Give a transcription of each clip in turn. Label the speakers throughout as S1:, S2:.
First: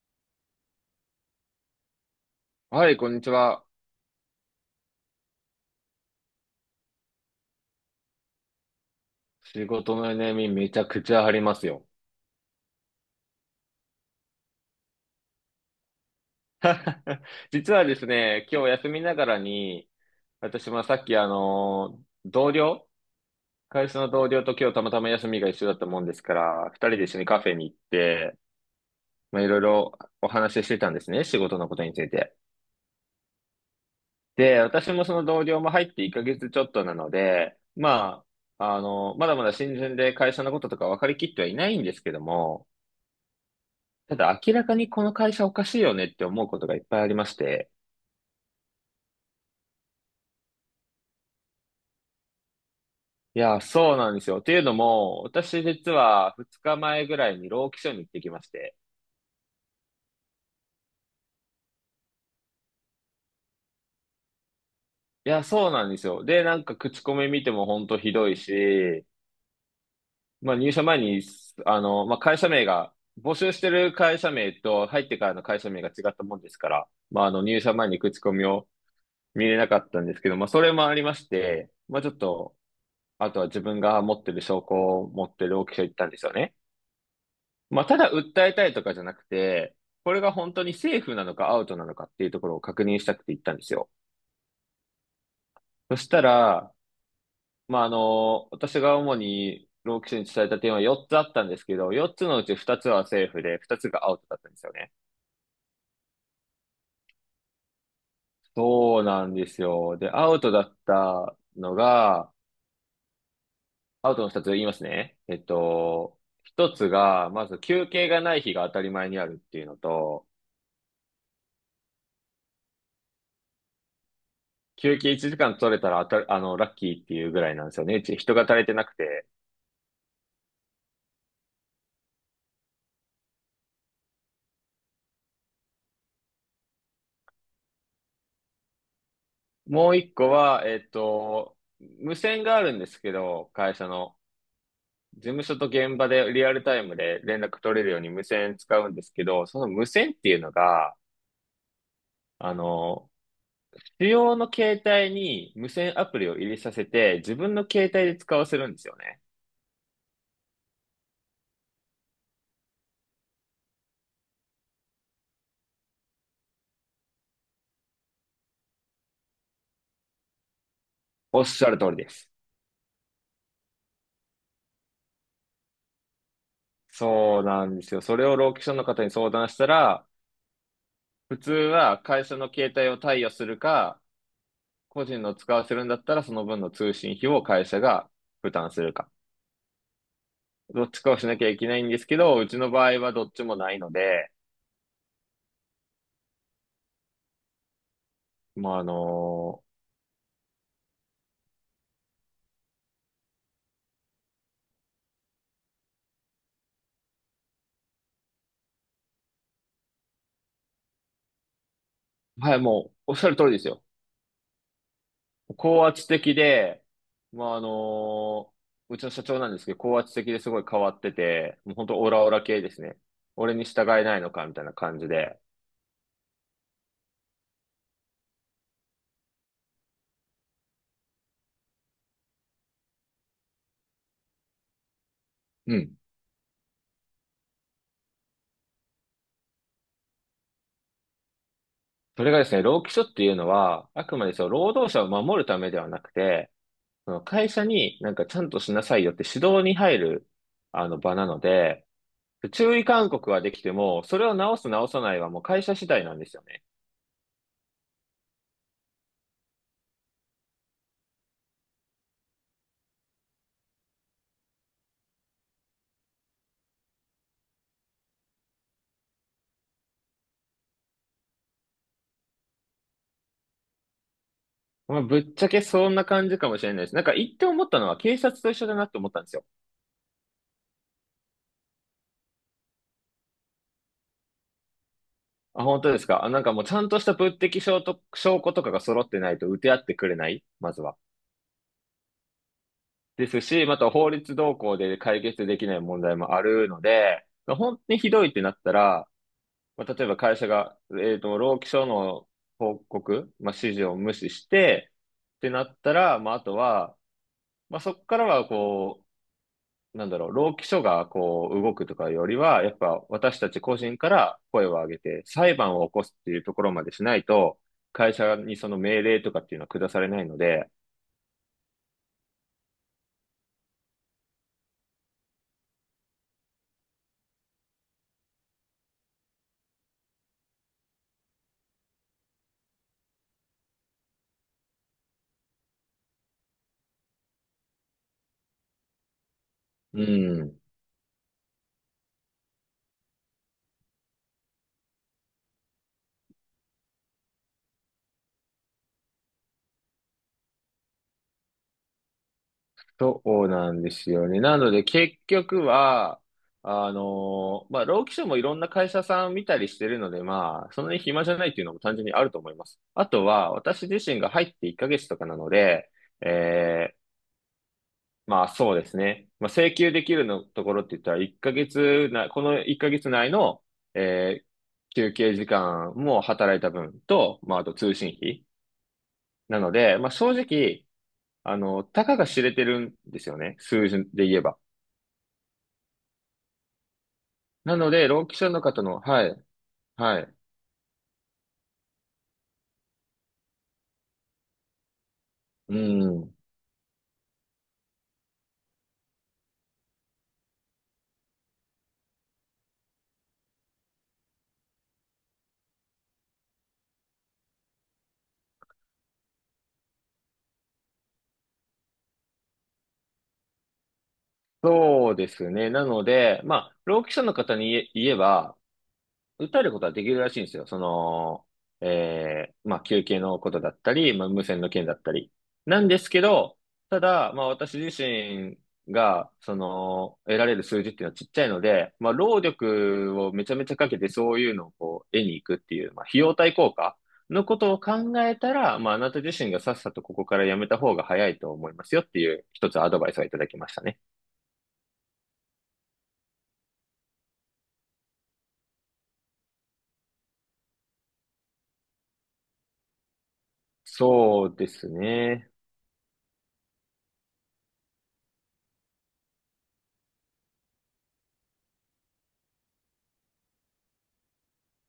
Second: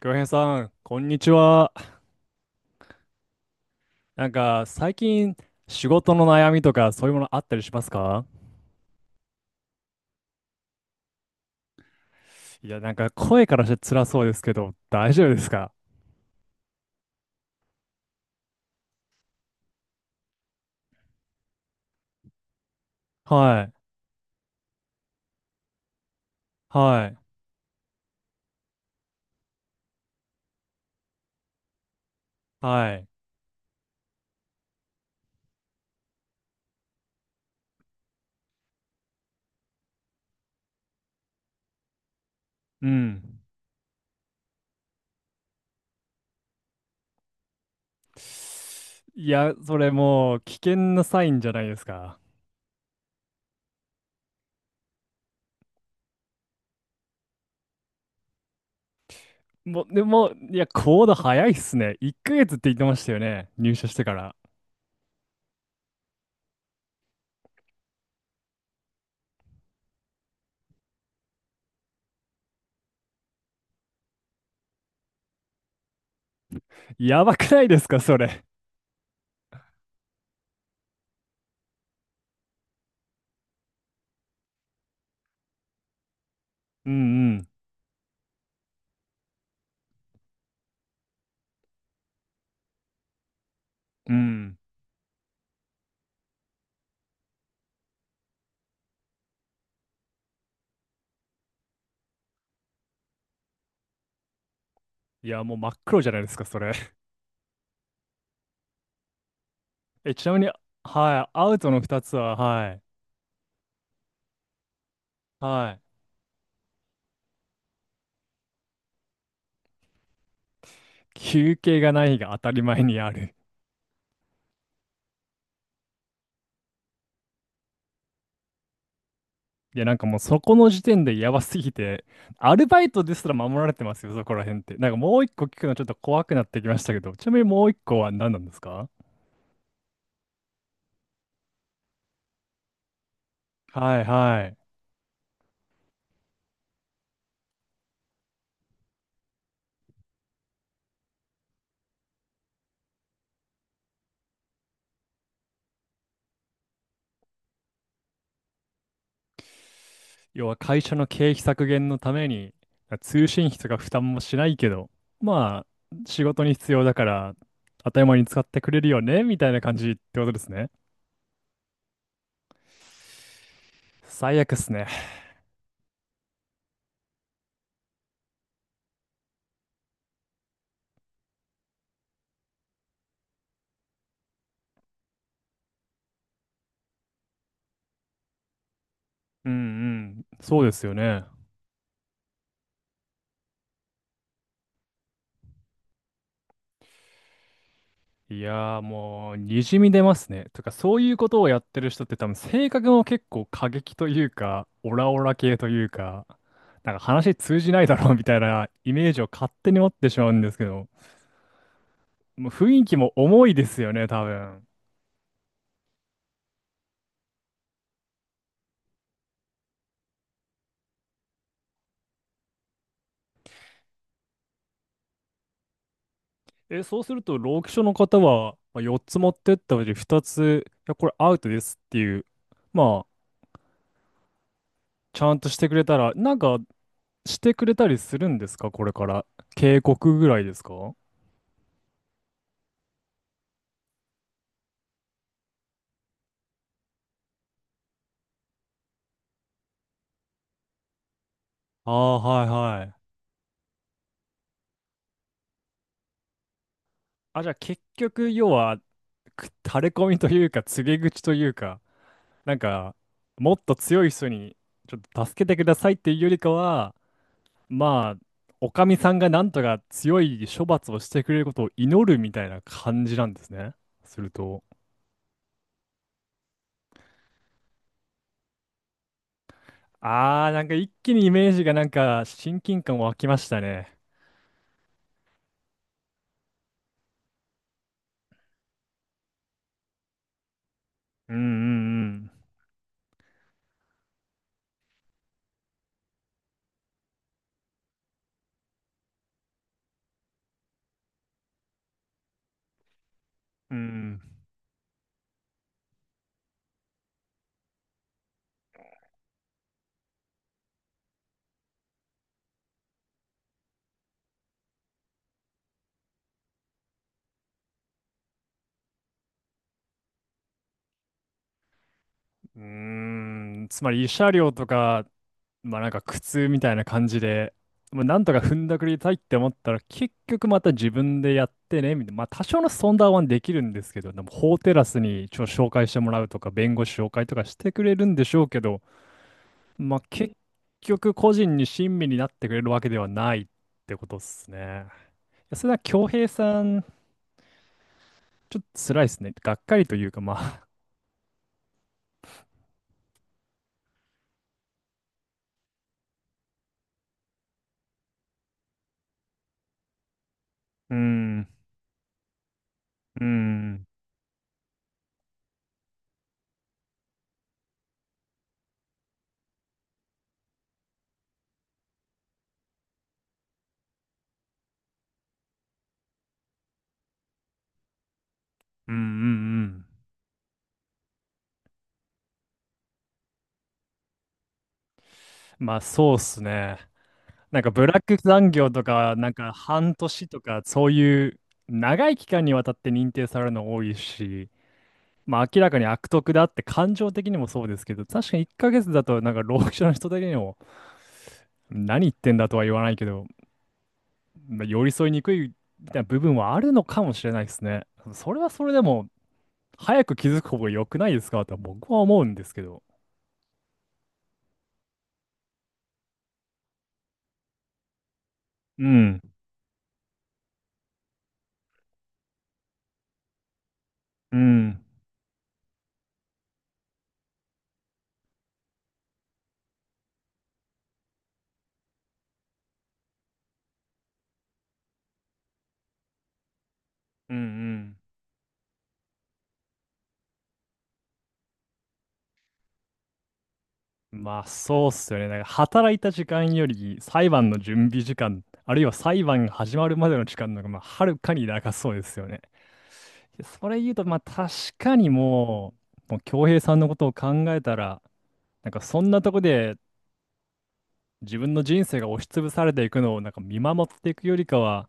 S1: 京平さん、こんにちは。
S2: はい、こんにちは。
S1: なんか、最近、仕事の悩みとか、そういうものあったりしますか？
S2: 仕事の悩みめちゃくちゃありますよ。
S1: いや、なんか、声からして辛そうですけど、大丈夫ですか？
S2: 実はですね、今日休みながらに、私もさっき同僚、
S1: はい、
S2: 会社の同僚と今日たまたま休みが一緒だったもんですから、二人で
S1: は
S2: 一
S1: い、
S2: 緒にカフェに行って、いろいろお話ししてたんですね、仕事のことについて。
S1: はい、
S2: で、私もその同僚も入って1ヶ月ちょっとなので、まだまだ新人で会社のこととか分かりきってはいないんですけども、
S1: うん。
S2: ただ明らかにこの会社おかしいよねって思うことがいっぱいありまして。
S1: いや、それもう、危険なサインじゃないですか。
S2: いや、そうなんですよ。っていうのも、私実は2日前ぐらいに労基署に行ってきまして。
S1: もう、でも、いや、行動早いっすね。1ヶ月って言ってましたよね。入社してから。
S2: いや、そうなんですよ。で、なんか口コミ見ても本当ひどいし、まあ入社前に、まあ会社名が、募集してる会社名と入ってからの会社名が違ったもんですから、ま
S1: や
S2: ああ
S1: ば
S2: の
S1: く
S2: 入
S1: ない
S2: 社
S1: です
S2: 前に
S1: か、そ
S2: 口コ
S1: れ。
S2: ミを見れなかったんですけど、まあそれもありまして、まあちょっと、あとは自分が持ってる証拠を持ってる労基署行ったんですよね。
S1: うんうん、
S2: ただ訴えたいとかじゃなくて、これが本当にセーフなのかアウトなのかっていうところを確認したくて行ったんですよ。
S1: うん。
S2: そしたら、私が主に労基署に伝えた点は4つあったんですけど、4つのうち2つはセーフで、2つがアウトだったんですよね。
S1: いや、もう真っ黒じゃないですか、それ。
S2: そうなんですよ。で、
S1: え、ち
S2: ア
S1: なみ
S2: ウ
S1: に、
S2: トだっ
S1: はい、
S2: た
S1: アウト
S2: の
S1: の2つ
S2: が、
S1: は、はい。
S2: アウトの2つ言いますね。
S1: はい。
S2: 1つが、まず休憩がない日が当たり前にあるっていうのと、
S1: 休憩がない日が当たり前にある。
S2: 休憩1時間取れたらあた、あの、ラッキーっていうぐらいなんですよね。うち人が足りてなくて。
S1: いや、なんかもうそこの時点でやばすぎて、アルバイトですら守られてますよ、そこら辺って。なんかもう一個聞くのちょっと怖くなってきましたけど、ちなみにもう一個は何なんですか？
S2: もう一個は、無線があるんですけど、会社
S1: はい
S2: の。
S1: はい。
S2: 事務所と現場でリアルタイムで連絡取れるように無線使うんですけど、その無線っていうのが、あの、主要の携帯に無線アプリを入れさせて、自分の携帯で使わせるんですよね。
S1: 要は会社の経費削減のために、通信費とか負担もしないけど、まあ、仕事に必要だから、当たり前に使ってくれるよね、みたいな感じってことですね。
S2: おっしゃる通りです。
S1: 最悪っすね。
S2: そうなんですよ。それをローキションの方に相談したら、普通は会社の携帯を貸与するか、個人の使わせるんだったら、その分の通信費を会社が負担するか。
S1: うんうん。そうで
S2: ど
S1: す
S2: っ
S1: よ
S2: ちかを
S1: ね。
S2: しなきゃいけないんですけど、うちの場合はどっちもないので、
S1: い
S2: まあ、
S1: やー
S2: あ
S1: もう、に
S2: の
S1: じみ出ますね。とか、そういうことをやってる人って多分、性格も結構過激というか、オラオラ系というか、なんか話通じないだろうみたいなイメージを勝手に持ってしまうんですけど、もう
S2: はい、
S1: 雰囲
S2: も
S1: 気
S2: う、
S1: も
S2: おっしゃる通
S1: 重
S2: り
S1: い
S2: で
S1: で
S2: す
S1: す
S2: よ。
S1: よね、多分。
S2: 高圧的で、まあ、あのーうちの社長なんですけど、高圧的ですごい変わってて、もう本当オラオラ系ですね。俺に従えないのかみたいな感じで。
S1: え、そうすると、労基署の方は、まあ、4つ持ってったうち2つ、いや、これアウトですっていう、まあ、ちゃんとしてく
S2: う
S1: れた
S2: ん。
S1: ら、なんか、してくれたりするんですか、これから。警告ぐらいですか？
S2: それがですね、労基署っていうのは、あくまでその労働者を守るためではなくて、その会社になんかちゃんとしなさいよって指導に入る場なので、
S1: ああー、はい
S2: 注
S1: は
S2: 意
S1: い。
S2: 勧告はできても、それを直す直さないはもう会社次第なんですよね。
S1: あ、じゃあ結局、要は、垂れ込みというか、告げ口というか、なんか、もっと強い人に、ちょっと助けてくださいっていうよりかは、まあ、おかみさんがなんとか強い処罰をしてくれることを祈るみたいな感じなんですね。すると。
S2: まあ、ぶっちゃけそんな感じかもしれないです。なんか言って思ったのは警察と一緒だなって思ったんですよ。
S1: あー、なんか一気にイメージがなんか、親近感湧きましたね。
S2: あ、本当ですか。あ、なんかもうちゃんとした物的証と、証拠とかが揃ってないと打て合ってくれない、まずは。
S1: うんうん
S2: ですし、また法律動向で解決できない問題もあるので、本当にひどいってなったら、まあ、例えば会社が、労基署の報告、まあ、
S1: う
S2: 指示を無
S1: ん。
S2: 視して、ってなったら、まあ、あとは、まあ、そこからは、労基署が、こう、動くとかよりは、やっぱ、私たち個人から声を上げて、裁判を起こすっていうところまでしないと、会社にその命令とかっていうのは下されないので、
S1: うん。うーん、つまり慰謝料とか、まあなんか苦痛みたいな感じで、まあ、なんとか踏んだくりたいって思ったら結局また自分でやってねみたいな、まあ多少のソンダーはできるんですけど、でも法テラスに紹介してもらうとか弁護士紹介とかしてくれるんでしょうけど、まあ
S2: う
S1: 結
S2: ん。
S1: 局個人に親身になってくれるわけではないってことっすね。いやそれは恭平さん、ちょっと辛いですね。がっかりというかまあ、
S2: そうなんですよね。なので結局は、労基署もいろんな会社さん見たりしてるので、まあ、そんな
S1: う
S2: に暇じゃ
S1: ん、
S2: な
S1: う
S2: いっていうのも単純にあると思います。あと
S1: ん、
S2: は、私自身が入って1ヶ月とかなので、えーまあそうですね。まあ、請求できるのところって言ったら、1ヶ月な、この1ヶ月内の、えー休憩時間も働いた分と、まあ、あと通信費。
S1: うん、うん、
S2: な
S1: う
S2: の
S1: ん。
S2: で、まあ正直、たかが知れてるんですよね。数字で言えば。
S1: まあそうっすね。なんか
S2: な
S1: ブ
S2: の
S1: ラッ
S2: で、
S1: ク
S2: 労基者
S1: 残
S2: の
S1: 業
S2: 方
S1: と
S2: の、
S1: か、
S2: は
S1: なん
S2: い、
S1: か半
S2: は
S1: 年
S2: い、
S1: とか、そういう長い期間にわたって認定されるの多いし、まあ明ら
S2: う
S1: かに悪徳
S2: ん、
S1: だって感情的にもそうですけど、確かに1ヶ月だとなんか労働者の人的にも何言ってんだとは言わないけど、まあ、寄り添いにくいみたいな部分はあるのかもしれないですね。それはそれでも早く気づく方が良くないですかとは僕は思うんですけど。
S2: そうですね。なので、まあ、労基者の方に言えば、
S1: うん、
S2: 訴えることはできるらしいんですよ。まあ、求刑のことだったり、まあ、
S1: う
S2: 無線の
S1: ん、
S2: 件だったり。なんですけど、ただ、まあ、私自身が、その、得られる数字っていうのはちっちゃいので、まあ、労力をめちゃめちゃかけてそういうのをこう、得に行くっていう、まあ、費用対効果
S1: うん、う
S2: のことを
S1: ん。
S2: 考えたら、まあ、あなた自身がさっさとここからやめた方が早いと思いますよっていう、一つアドバイスをいただきましたね。
S1: まあそうっすよね。なんか働いた時間より裁判の準備時間、あるいは裁判が始まるまでの時間の方がまあはるかに長そうですよね。でそれ言うと、まあ
S2: そ
S1: 確
S2: うです
S1: かに
S2: ね。
S1: もう恭平さんのことを考えたら、なんかそんなとこで自分の人生が押しつぶされていくのをなんか見守っていくよりかは、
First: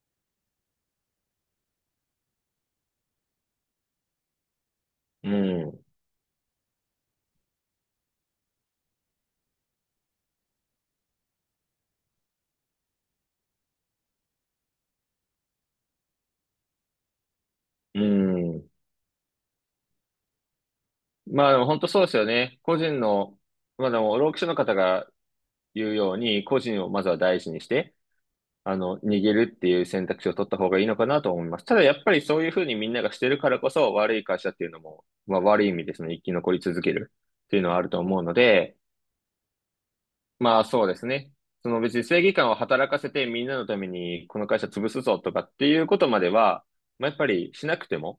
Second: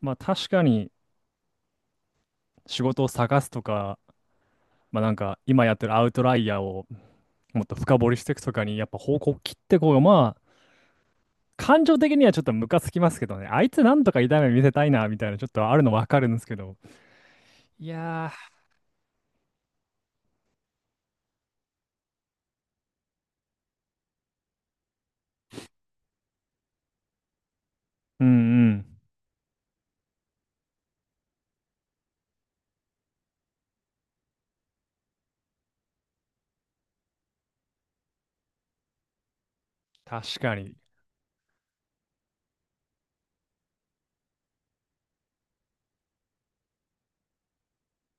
S1: まあ確かに仕事を探すとか、まあなん
S2: う
S1: か今やっ
S2: ん。
S1: てるアウトライヤーをもっと深掘りしていくとかにやっぱ方向を切ってこうがまあ感情的にはちょっとムカつきますけどね。あいつなんとか痛み見せたいな、みたいな、ちょっとあるのわかるんですけど。い
S2: う
S1: や
S2: ん。まあでも本当そうですよね。個人の、まあでも、労基署の方が言うように、個人をまずは大事にして、
S1: ー、うんうん。
S2: 逃げるっていう選択肢を取った方がいいのかなと思います。ただやっぱりそういうふうにみんながしてるからこそ、悪い会社っていうのも、まあ悪い意味でその生き残り続けるっていうのはあると思うので、
S1: 確か
S2: まあ
S1: に。
S2: そうですね。その別に正義感を働かせてみんなのためにこの会社潰すぞとかっていうことまでは、まあやっぱりしなくても、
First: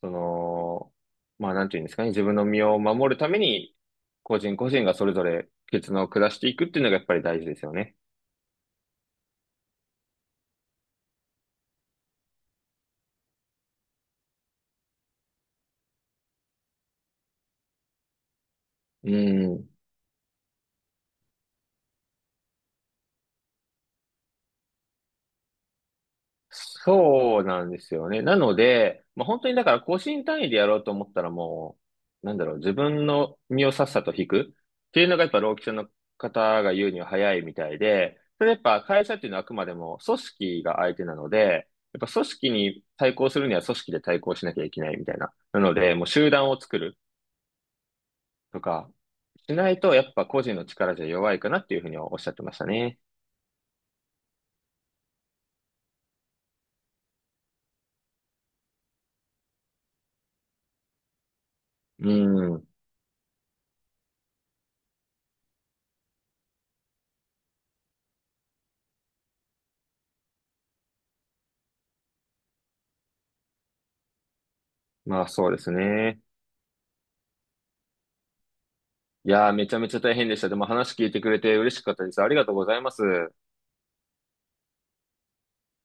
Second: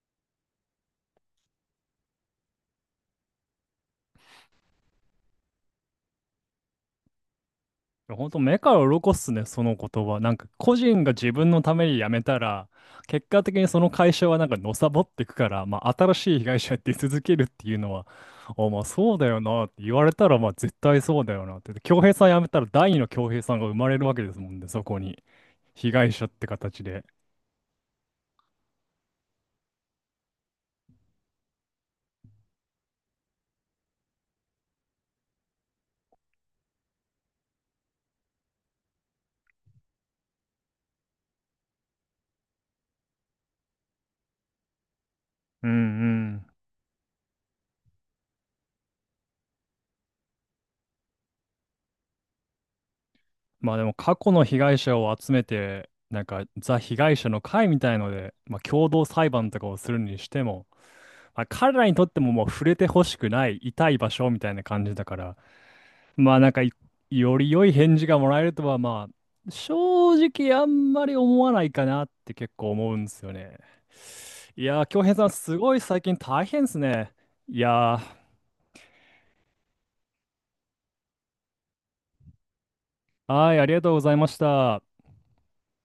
S2: その、まあなんていうんですかね、自分の身を守るために、個人個人がそれぞれ決断を下していくっていうのがやっぱり大事ですよね。
S1: 本当目から鱗っすね、その言葉。なんか、個人が自分のために辞めたら、結果的にその会社はなんかのさぼっていくから、まあ、新しい被害者やって続けるっていうのは、あ、まあ、
S2: う
S1: そうだよなっ
S2: ん。
S1: て言われたら、まあ、絶対そうだよなって。恭平さん辞めたら、第二の恭平さんが生まれるわけですもんね、そこに。被害者って形で。
S2: そうなんですよね。なので、まあ本当にだから個人単位でやろうと思ったらもう、なんだろう、自分の身をさっさと引くっていうのがやっぱ労基署の方が言うには早いみたいで、それやっぱ会社っていうのはあくまでも組織が相手なので、やっぱ組織に対抗するには組織で対抗しなきゃいけないみたいな。な
S1: うんう
S2: ので、もう集
S1: ん。
S2: 団を作る。とか、しないとやっぱ個人の力じゃ弱いかなっていうふうにはおっしゃってましたね。
S1: まあでも過去の被害者を集めて、なんかザ被害者の会みたいので、まあ、共同裁判とかをするにしても、まあ、彼らにとっ
S2: う
S1: てももう触
S2: ん。
S1: れてほしくない痛い場所みたいな感じだから、まあなんかいより良い返事がもらえるとはまあ正直あんまり思わないかなって結構思うんですよね。いやー、京平
S2: ま
S1: さ
S2: あ
S1: ん
S2: そう
S1: す
S2: です
S1: ごい最近
S2: ね。
S1: 大変ですね。いや
S2: いやー、めちゃめちゃ大変でした。でも話聞いてくれて嬉しかったです。ありがとうございます。
S1: ー、はい、ありがとうございました。